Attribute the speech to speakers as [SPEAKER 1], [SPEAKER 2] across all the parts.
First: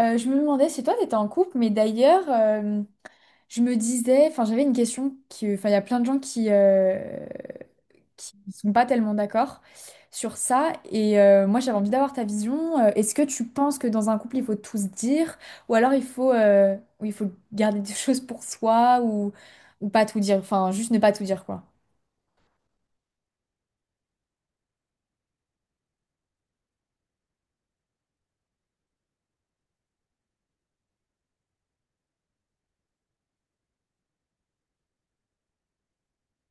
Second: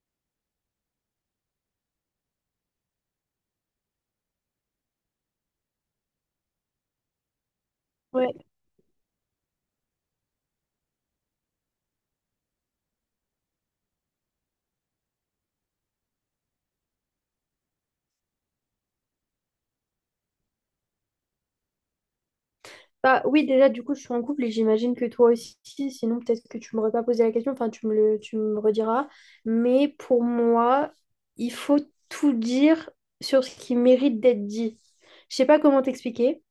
[SPEAKER 1] Je me demandais si toi t'étais en couple. Mais d'ailleurs, je me disais, enfin, j'avais une question qui, il y a plein de gens qui qui
[SPEAKER 2] Ouais.
[SPEAKER 1] sont pas tellement d'accord sur ça. Et moi j'avais envie d'avoir ta vision. Est-ce que tu penses que dans un couple il faut tout se dire, ou alors il faut, ou il faut garder des choses pour soi, ou pas tout dire, enfin juste ne pas tout dire quoi.
[SPEAKER 2] Bah, oui, déjà, du coup, je suis en couple et j'imagine que toi aussi, sinon peut-être que tu m'aurais pas posé la question, enfin, tu me rediras. Mais pour moi, il faut tout dire sur ce qui mérite d'être dit. Je sais pas comment t'expliquer,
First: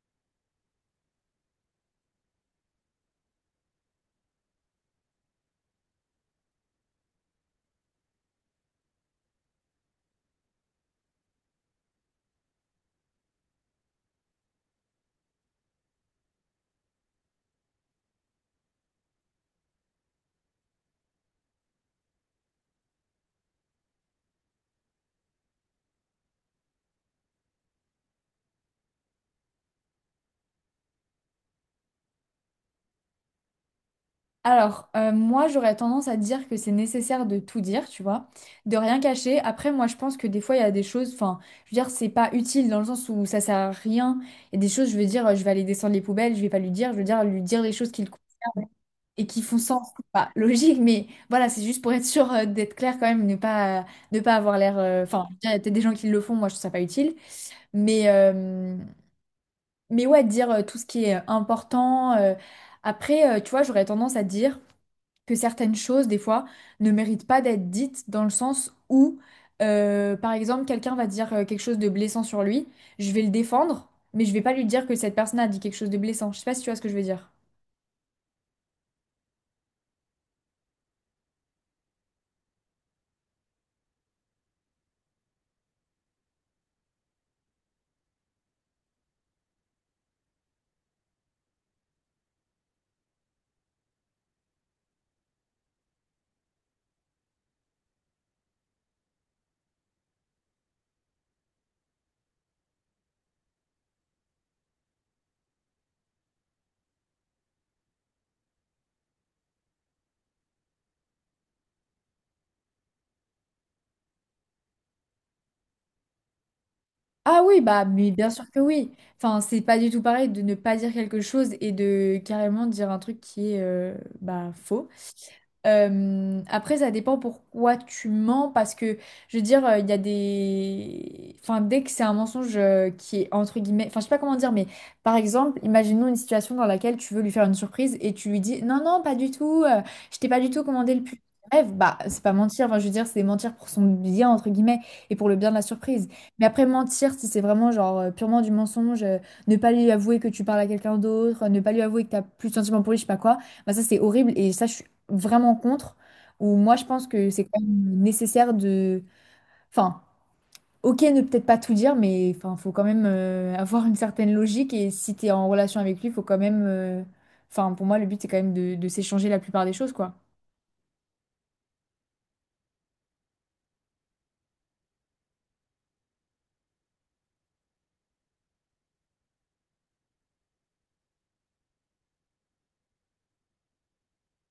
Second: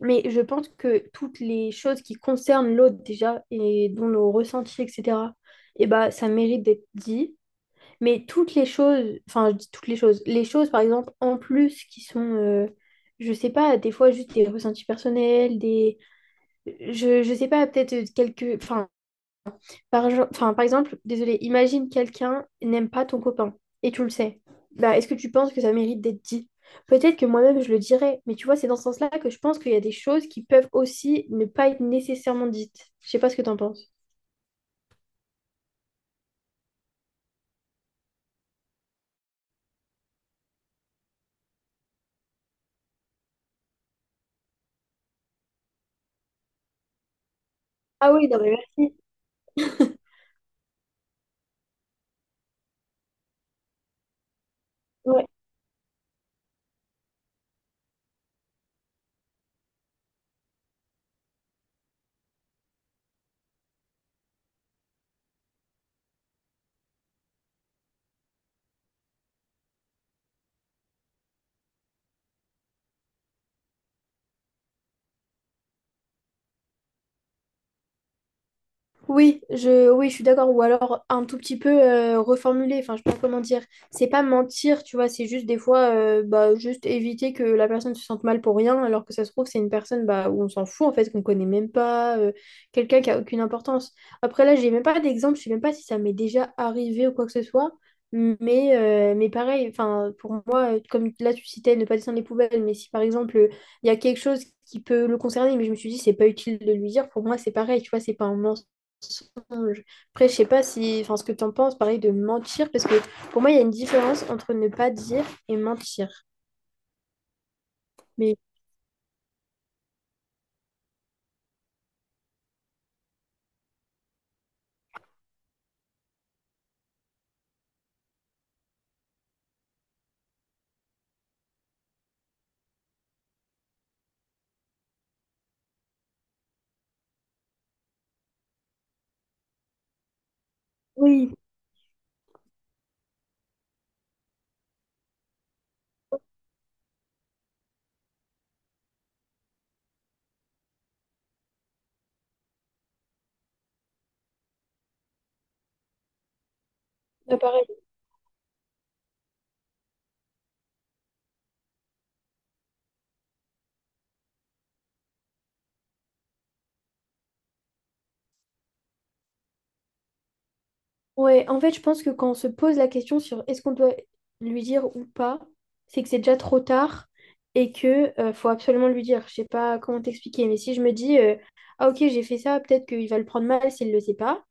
[SPEAKER 2] mais je pense que toutes les choses qui concernent l'autre déjà et dont nos ressentis, etc., et bah, ça mérite d'être dit. Mais toutes les choses, enfin, je dis toutes les choses, par exemple, en plus qui sont, je sais pas, des fois juste des ressentis personnels, je sais pas, peut-être quelques. Enfin, enfin, par exemple, désolé, imagine quelqu'un n'aime pas ton copain et tu le sais. Bah, est-ce que tu penses que ça mérite d'être dit? Peut-être que moi-même je le dirais, mais tu vois, c'est dans ce sens-là que je pense qu'il y a des choses qui peuvent aussi ne pas être nécessairement dites. Je sais pas ce que t'en penses.
[SPEAKER 1] Alors, moi, j'aurais tendance à dire que c'est nécessaire de tout dire, tu vois, de rien cacher. Après, moi, je pense que des fois, il y a des choses, enfin, je veux dire, c'est pas utile dans le sens où ça sert à rien. Il y a des choses, je veux dire, je vais aller descendre les poubelles, je vais pas lui dire, je veux dire, lui dire les choses qui le
[SPEAKER 2] Ah oui, non, mais
[SPEAKER 1] concernent
[SPEAKER 2] merci.
[SPEAKER 1] et qui font sens. C'est pas logique, mais voilà, c'est juste pour être sûr d'être clair quand même, ne pas avoir l'air. Enfin,
[SPEAKER 2] Ouais.
[SPEAKER 1] je veux dire, il y a peut-être des gens qui le font, moi, je trouve ça pas utile. Mais, euh, mais ouais, dire tout ce qui est important. Après, tu vois, j'aurais tendance à dire que certaines choses, des fois, ne méritent pas d'être dites dans le sens où, par exemple, quelqu'un va dire quelque chose de blessant sur lui, je vais le défendre, mais je vais pas lui dire que cette personne a dit quelque chose de blessant. Je sais pas si tu vois ce que je veux dire.
[SPEAKER 2] Oui, oui, je suis d'accord. Ou alors un tout petit peu reformuler. Enfin, je sais pas comment dire. C'est pas mentir, tu vois. C'est juste des fois, bah, juste éviter que la personne se sente mal pour rien, alors que ça se trouve, c'est une personne bah, où on s'en fout, en fait, qu'on connaît même pas, quelqu'un qui a aucune importance. Après, là, j'ai même pas d'exemple. Je sais même pas si ça m'est déjà arrivé ou quoi que ce soit. Mais pareil, enfin, pour moi, comme là, tu citais ne pas descendre les poubelles, mais si par exemple, il y a quelque chose qui peut le concerner, mais je me suis dit, c'est pas utile de lui dire, pour moi, c'est pareil, tu vois, c'est pas un mensonge mensonge. Après, je sais pas si, enfin, ce que tu en penses, pareil, de mentir, parce que pour moi, il y a une différence entre ne pas dire et mentir.
[SPEAKER 1] Ah oui, bah, mais bien
[SPEAKER 2] Mais
[SPEAKER 1] sûr que oui. Enfin, c'est pas du tout pareil de ne pas dire quelque chose et de carrément dire un truc qui est, bah, faux. Après, ça dépend pourquoi tu mens, parce que, je veux dire, il y a des... Enfin, dès que c'est un mensonge qui est entre guillemets... Enfin, je sais pas comment dire, mais par exemple, imaginons une situation dans laquelle tu veux lui faire une surprise et tu lui dis, non, non, pas du tout, je t'ai pas du tout commandé le pull. De
[SPEAKER 2] oui,
[SPEAKER 1] Bah, c'est pas mentir, enfin, je veux dire, c'est mentir pour son bien, entre guillemets, et pour le bien de la surprise. Mais après, mentir, si c'est vraiment genre purement du mensonge, ne pas lui avouer que tu parles à quelqu'un d'autre, ne pas lui avouer que t'as plus de sentiments pour lui, je sais pas quoi, bah, ça c'est horrible et ça, je vraiment contre, où moi je pense que
[SPEAKER 2] bah,
[SPEAKER 1] c'est quand
[SPEAKER 2] pareil.
[SPEAKER 1] même nécessaire de... Enfin, ok, ne peut-être pas tout dire, mais enfin, faut quand même avoir une certaine logique, et si tu es en relation avec lui, faut quand même... Enfin, pour moi, le but, c'est quand même de s'échanger la plupart des choses, quoi.
[SPEAKER 2] Ouais, en fait, je pense que quand on se pose la question sur est-ce qu'on doit lui dire ou pas, c'est que c'est déjà trop tard et que faut absolument lui dire. Je sais pas comment t'expliquer, mais si je me dis, ah ok, j'ai fait ça, peut-être qu'il va le prendre mal s'il le sait pas.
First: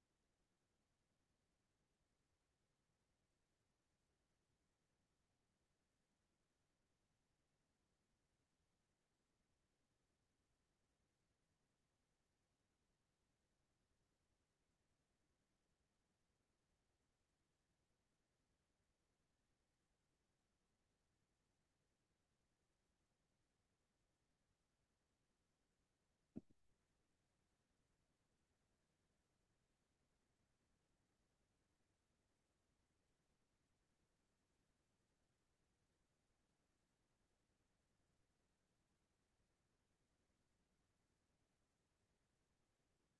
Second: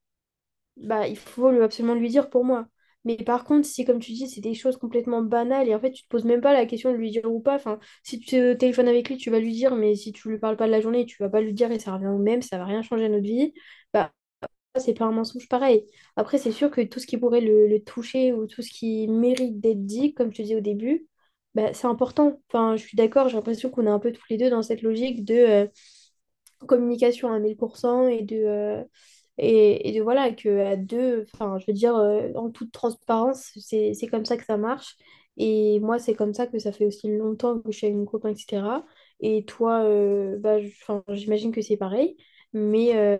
[SPEAKER 2] Bah, il faut absolument lui dire pour moi. Mais par contre, si comme tu dis, c'est des choses complètement banales et en fait, tu te poses même pas la question de lui dire ou pas. Enfin, si tu te téléphones avec lui, tu vas lui dire, mais si tu lui parles pas de la journée, tu vas pas lui dire et ça revient au même, ça va rien changer à notre vie. Bah, c'est pas un mensonge pareil. Après, c'est sûr que tout ce qui pourrait le toucher ou tout ce qui mérite d'être dit, comme je te disais au début, bah, c'est important. Enfin, je suis d'accord, j'ai l'impression qu'on est un peu tous les deux dans cette logique de communication à 1000% et et de voilà, que à deux, enfin, je veux dire, en toute transparence, c'est comme ça que ça marche. Et moi, c'est comme ça que ça fait aussi longtemps que je suis avec mon copain, etc. Et toi, bah, enfin, j'imagine que c'est pareil. Mais, euh,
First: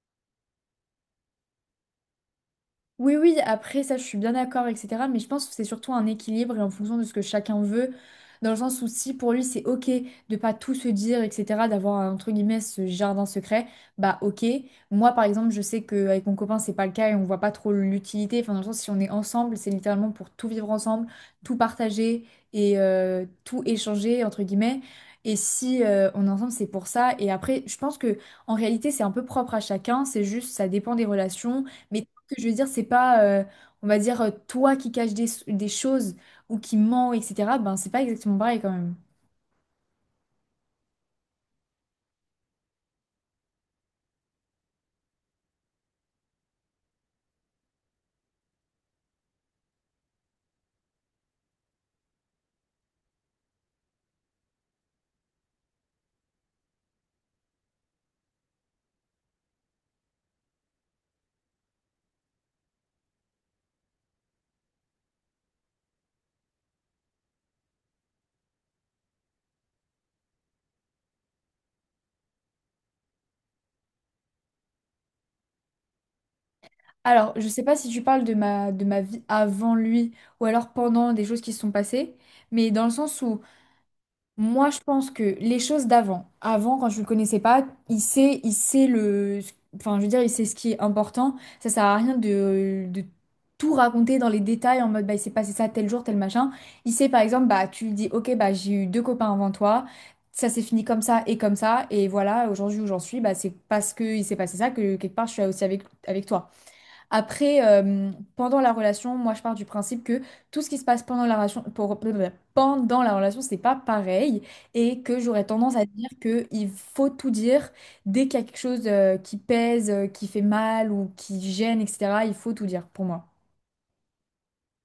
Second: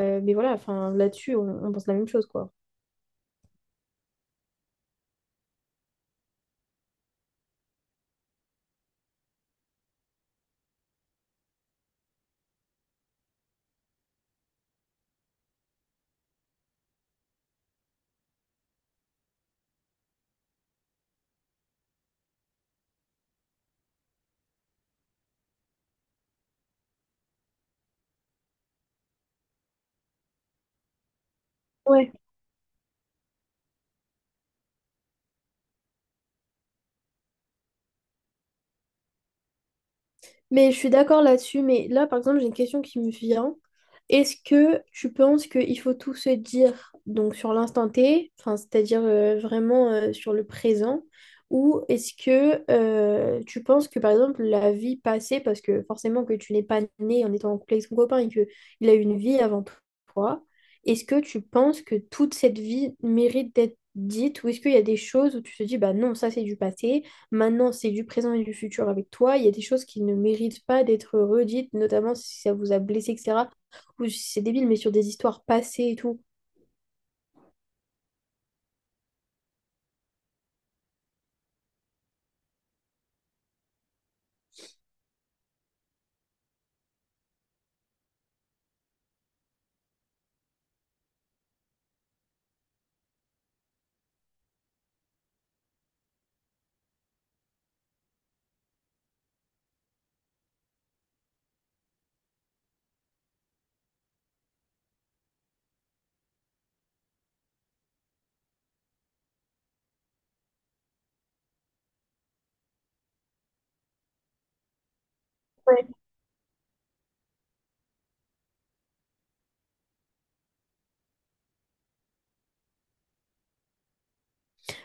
[SPEAKER 2] mais voilà, enfin, là-dessus, on pense la même chose, quoi.
[SPEAKER 1] Oui, oui, après ça, je suis bien d'accord, etc. Mais je pense que c'est surtout un équilibre et en fonction de ce que chacun veut, dans le sens où si pour lui c'est ok de pas tout se dire, etc., d'avoir un, entre guillemets ce jardin secret, bah ok. Moi par exemple, je sais qu'avec mon copain c'est pas le cas et on voit pas trop l'utilité. Enfin, dans le sens, si on est ensemble, c'est littéralement pour tout vivre ensemble, tout partager et tout échanger, entre guillemets. Et si on est ensemble, c'est pour ça. Et après, je pense que en réalité, c'est un peu propre à chacun. C'est juste, ça dépend des relations que je veux dire, c'est pas, on va dire, toi qui caches des choses ou qui ment, etc. Ben, c'est pas exactement pareil quand même.
[SPEAKER 2] Mais je suis d'accord là-dessus, mais là, par exemple, j'ai une question qui me vient. Est-ce que tu penses qu'il faut tout se dire donc sur l'instant T, enfin, c'est-à-dire vraiment sur le présent, ou est-ce que tu penses que, par exemple, la vie passée, parce que forcément que tu n'es pas né en étant en couple avec ton copain et qu'il a eu une vie avant toi, est-ce que tu penses que toute cette vie mérite d'être dite, ou est-ce qu'il y a des choses où tu te dis, bah non, ça c'est du passé. maintenant, c'est du présent et du futur avec toi. Il y a des choses qui ne méritent pas d'être redites, notamment si ça vous a blessé, etc. Ou si c'est débile, mais sur des histoires passées et tout.
[SPEAKER 1] Alors, je sais pas si tu parles de ma vie avant lui ou alors pendant des choses qui se sont passées, mais dans le sens où moi, je pense que les choses d'avant, avant, quand je le connaissais pas, il sait, il sait, je veux dire, il sait ce qui est important. Ça sert à rien de tout raconter dans les détails en mode, bah, il s'est passé ça tel jour, tel machin. Il sait, par exemple, bah, tu lui dis, ok, bah, j'ai eu 2 copains avant toi, ça s'est fini comme ça, et voilà, aujourd'hui où j'en suis, bah, c'est parce que il s'est passé ça que quelque part je suis aussi avec, avec toi. Après, pendant la relation, moi je pars du principe que tout ce qui se passe pendant la relation, pendant la relation, c'est pas pareil et que j'aurais tendance à
[SPEAKER 2] Ouais.
[SPEAKER 1] dire que il faut tout dire dès qu'il y a quelque chose qui pèse, qui fait mal ou qui gêne, etc. Il faut tout dire pour moi.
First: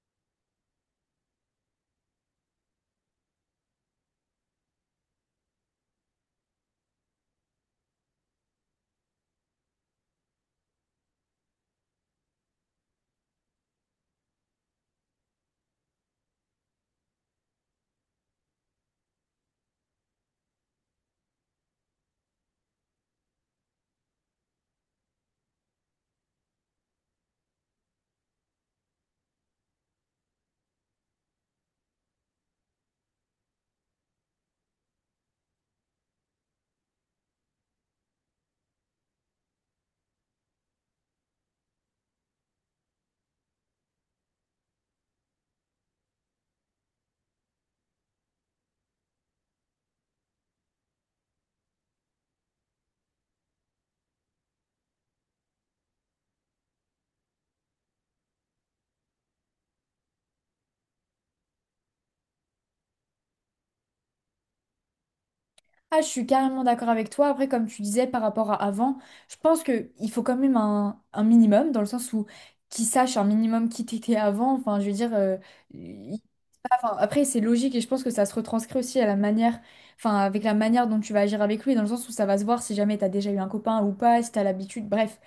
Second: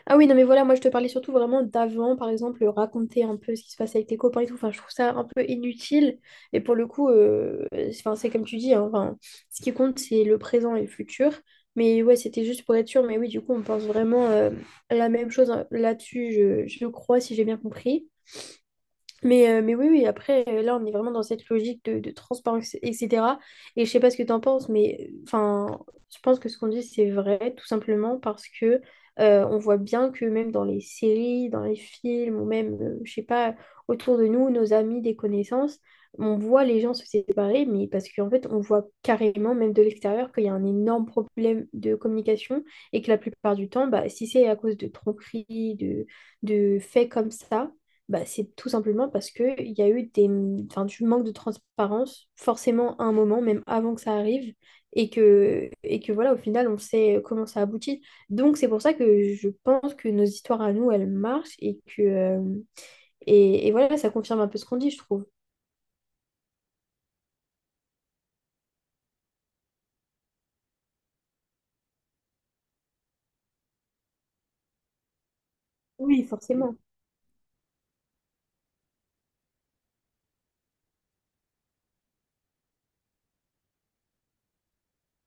[SPEAKER 2] Ah oui, non, mais voilà, moi je te parlais surtout vraiment d'avant, par exemple, raconter un peu ce qui se passe avec tes copains et tout. Enfin, je trouve ça un peu inutile. Et pour le coup, c'est enfin, c'est comme tu dis, hein, enfin, ce qui compte, c'est le présent et le futur. Mais ouais, c'était juste pour être sûr. Mais oui, du coup, on pense vraiment la même chose hein, là-dessus, je crois, si j'ai bien compris. Mais oui, oui, après, là, on est vraiment dans cette logique de transparence, etc. Et je sais pas ce que tu en penses, mais enfin, je pense que ce qu'on dit, c'est vrai, tout simplement parce que on voit bien que même dans les séries, dans les films, ou même, je sais pas, autour de nous, nos amis, des connaissances, on voit les gens se séparer, mais parce qu'en fait, on voit carrément, même de l'extérieur, qu'il y a un énorme problème de communication et que la plupart du temps, bah, si c'est à cause de tronqueries, de faits comme ça, bah, c'est tout simplement parce qu'il y a eu des, enfin, du manque de transparence, forcément à un moment, même avant que ça arrive, et que voilà, au final, on sait comment ça aboutit. Donc, c'est pour ça que je pense que nos histoires à nous, elles marchent, et que, voilà, ça confirme un peu ce qu'on dit, je trouve.
[SPEAKER 1] Ah, je suis carrément d'accord avec toi. Après, comme tu disais par rapport à avant, je pense que il faut quand même un minimum dans le sens où qui sache un minimum qui t'étais avant. Enfin, je veux dire. euh,
[SPEAKER 2] Oui, forcément.
[SPEAKER 1] Enfin, après, c'est logique et je pense que ça se retranscrit aussi à la manière, enfin, avec la manière dont tu vas agir avec lui, dans le sens où ça va se voir si jamais tu as déjà eu un copain ou pas, si tu as l'habitude, bref.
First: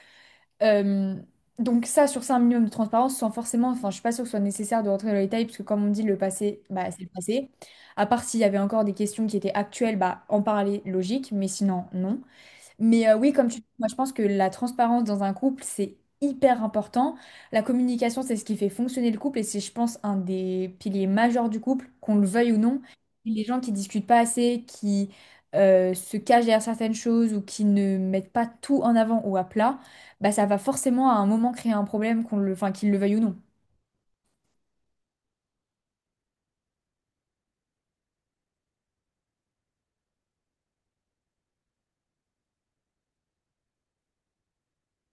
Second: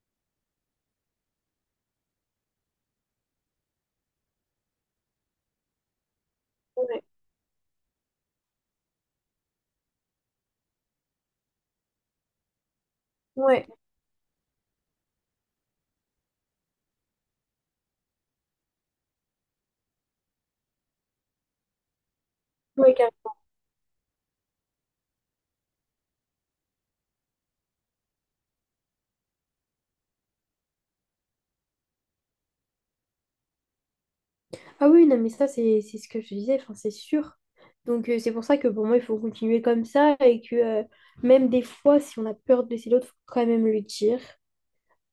[SPEAKER 1] Euh, donc ça, sur ça, un minimum de transparence, sans forcément, enfin, je suis pas sûre que ce soit nécessaire de rentrer dans les détails, parce que comme on dit, le passé, bah,
[SPEAKER 2] Ouais,
[SPEAKER 1] c'est le passé. À part s'il y avait encore des questions qui étaient actuelles, bah, en parler, logique, mais sinon, non. Mais oui, comme tu
[SPEAKER 2] ouais,
[SPEAKER 1] dis, moi je pense que la transparence dans un couple, c'est hyper important. La communication, c'est ce qui fait fonctionner le couple et c'est, je pense, un des piliers majeurs du couple, qu'on le veuille ou non.
[SPEAKER 2] ouais,
[SPEAKER 1] Et
[SPEAKER 2] carrément.
[SPEAKER 1] les gens qui discutent pas assez, qui se cachent derrière certaines choses ou qui ne mettent pas tout en avant ou à plat, bah ça va forcément à un moment créer un problème, qu'ils le veuillent ou non.
[SPEAKER 2] Ah oui, non, mais ça, c'est ce que je te disais, enfin, c'est sûr. Donc, c'est pour ça que pour moi, il faut continuer comme ça, et que même des fois, si on a peur de blesser l'autre, faut quand même le dire.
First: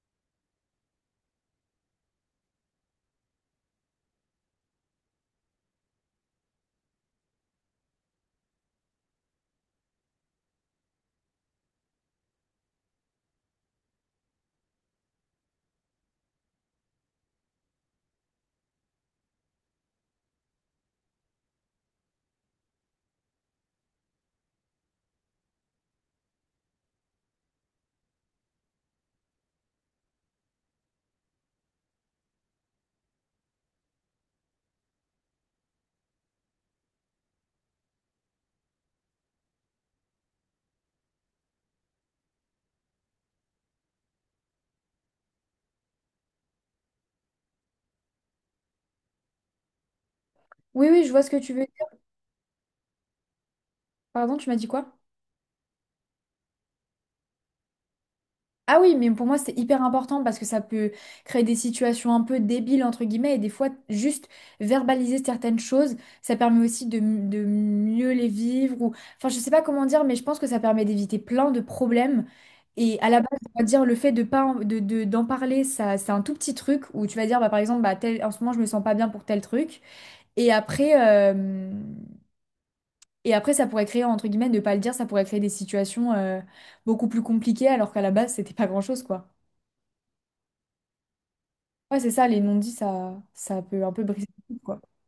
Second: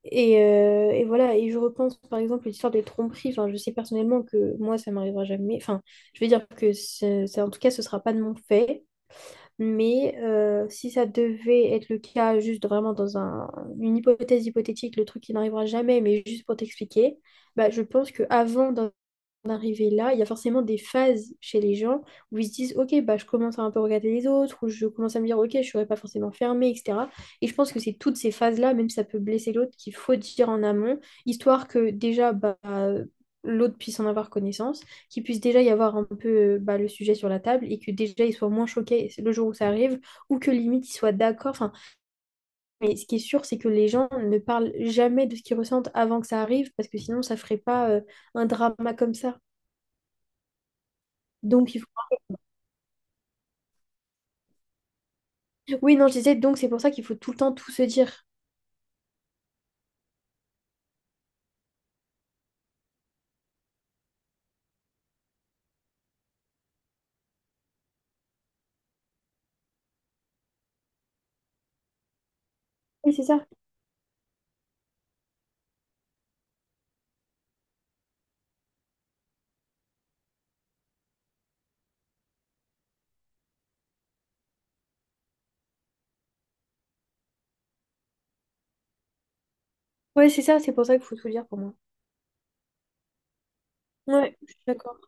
[SPEAKER 2] Et voilà, et je repense par exemple à l'histoire des tromperies. Enfin, je sais personnellement que moi, ça m'arrivera jamais. Enfin, je veux dire que en tout cas, ce sera pas de mon fait. Mais si ça devait être le cas, juste vraiment dans une hypothèse hypothétique, le truc qui n'arrivera jamais, mais juste pour t'expliquer, bah, je pense que avant en arriver là, il y a forcément des phases chez les gens où ils se disent, ok, bah, je commence à un peu regarder les autres, ou je commence à me dire, ok, je ne serai pas forcément fermée, etc. Et je pense que c'est toutes ces phases-là, même si ça peut blesser l'autre, qu'il faut dire en amont, histoire que déjà, bah, l'autre puisse en avoir connaissance, qu'il puisse déjà y avoir un peu bah, le sujet sur la table, et que déjà, il soit moins choqué le jour où ça arrive, ou que limite, il soit d'accord. Enfin, mais ce qui est sûr, c'est que les gens ne parlent jamais de ce qu'ils ressentent avant que ça arrive, parce que sinon, ça ferait pas un drama comme ça.
[SPEAKER 1] Oui, oui, je vois ce que tu veux
[SPEAKER 2] Donc, il
[SPEAKER 1] dire. Pardon, tu m'as dit quoi?
[SPEAKER 2] Oui, non, je disais, donc c'est pour ça qu'il faut tout le temps tout se dire.
[SPEAKER 1] Ah oui, mais pour moi, c'est hyper important parce que ça peut créer des situations un peu débiles, entre guillemets, et des fois, juste verbaliser certaines choses, ça permet aussi de mieux les vivre. Ou... Enfin, je sais pas comment dire, mais je pense que ça permet d'éviter plein de problèmes. Et à
[SPEAKER 2] Oui,
[SPEAKER 1] la
[SPEAKER 2] c'est
[SPEAKER 1] base,
[SPEAKER 2] ça.
[SPEAKER 1] on va dire, le fait de pas d'en parler, ça, c'est un tout petit truc où tu vas dire, bah, par exemple, bah, tel, en ce moment, je me sens pas bien pour tel truc. Et après, euh, et après, ça pourrait créer, entre guillemets, ne pas le dire, ça pourrait créer des situations, beaucoup plus compliquées alors qu'à la base, c'était pas grand-chose, quoi.
[SPEAKER 2] Ouais, c'est ça, c'est pour ça qu'il faut tout dire pour moi.
[SPEAKER 1] Ouais, c'est ça, les non-dits, ça peut un peu briser
[SPEAKER 2] Ouais, je
[SPEAKER 1] le
[SPEAKER 2] suis
[SPEAKER 1] couple, quoi.
[SPEAKER 2] d'accord.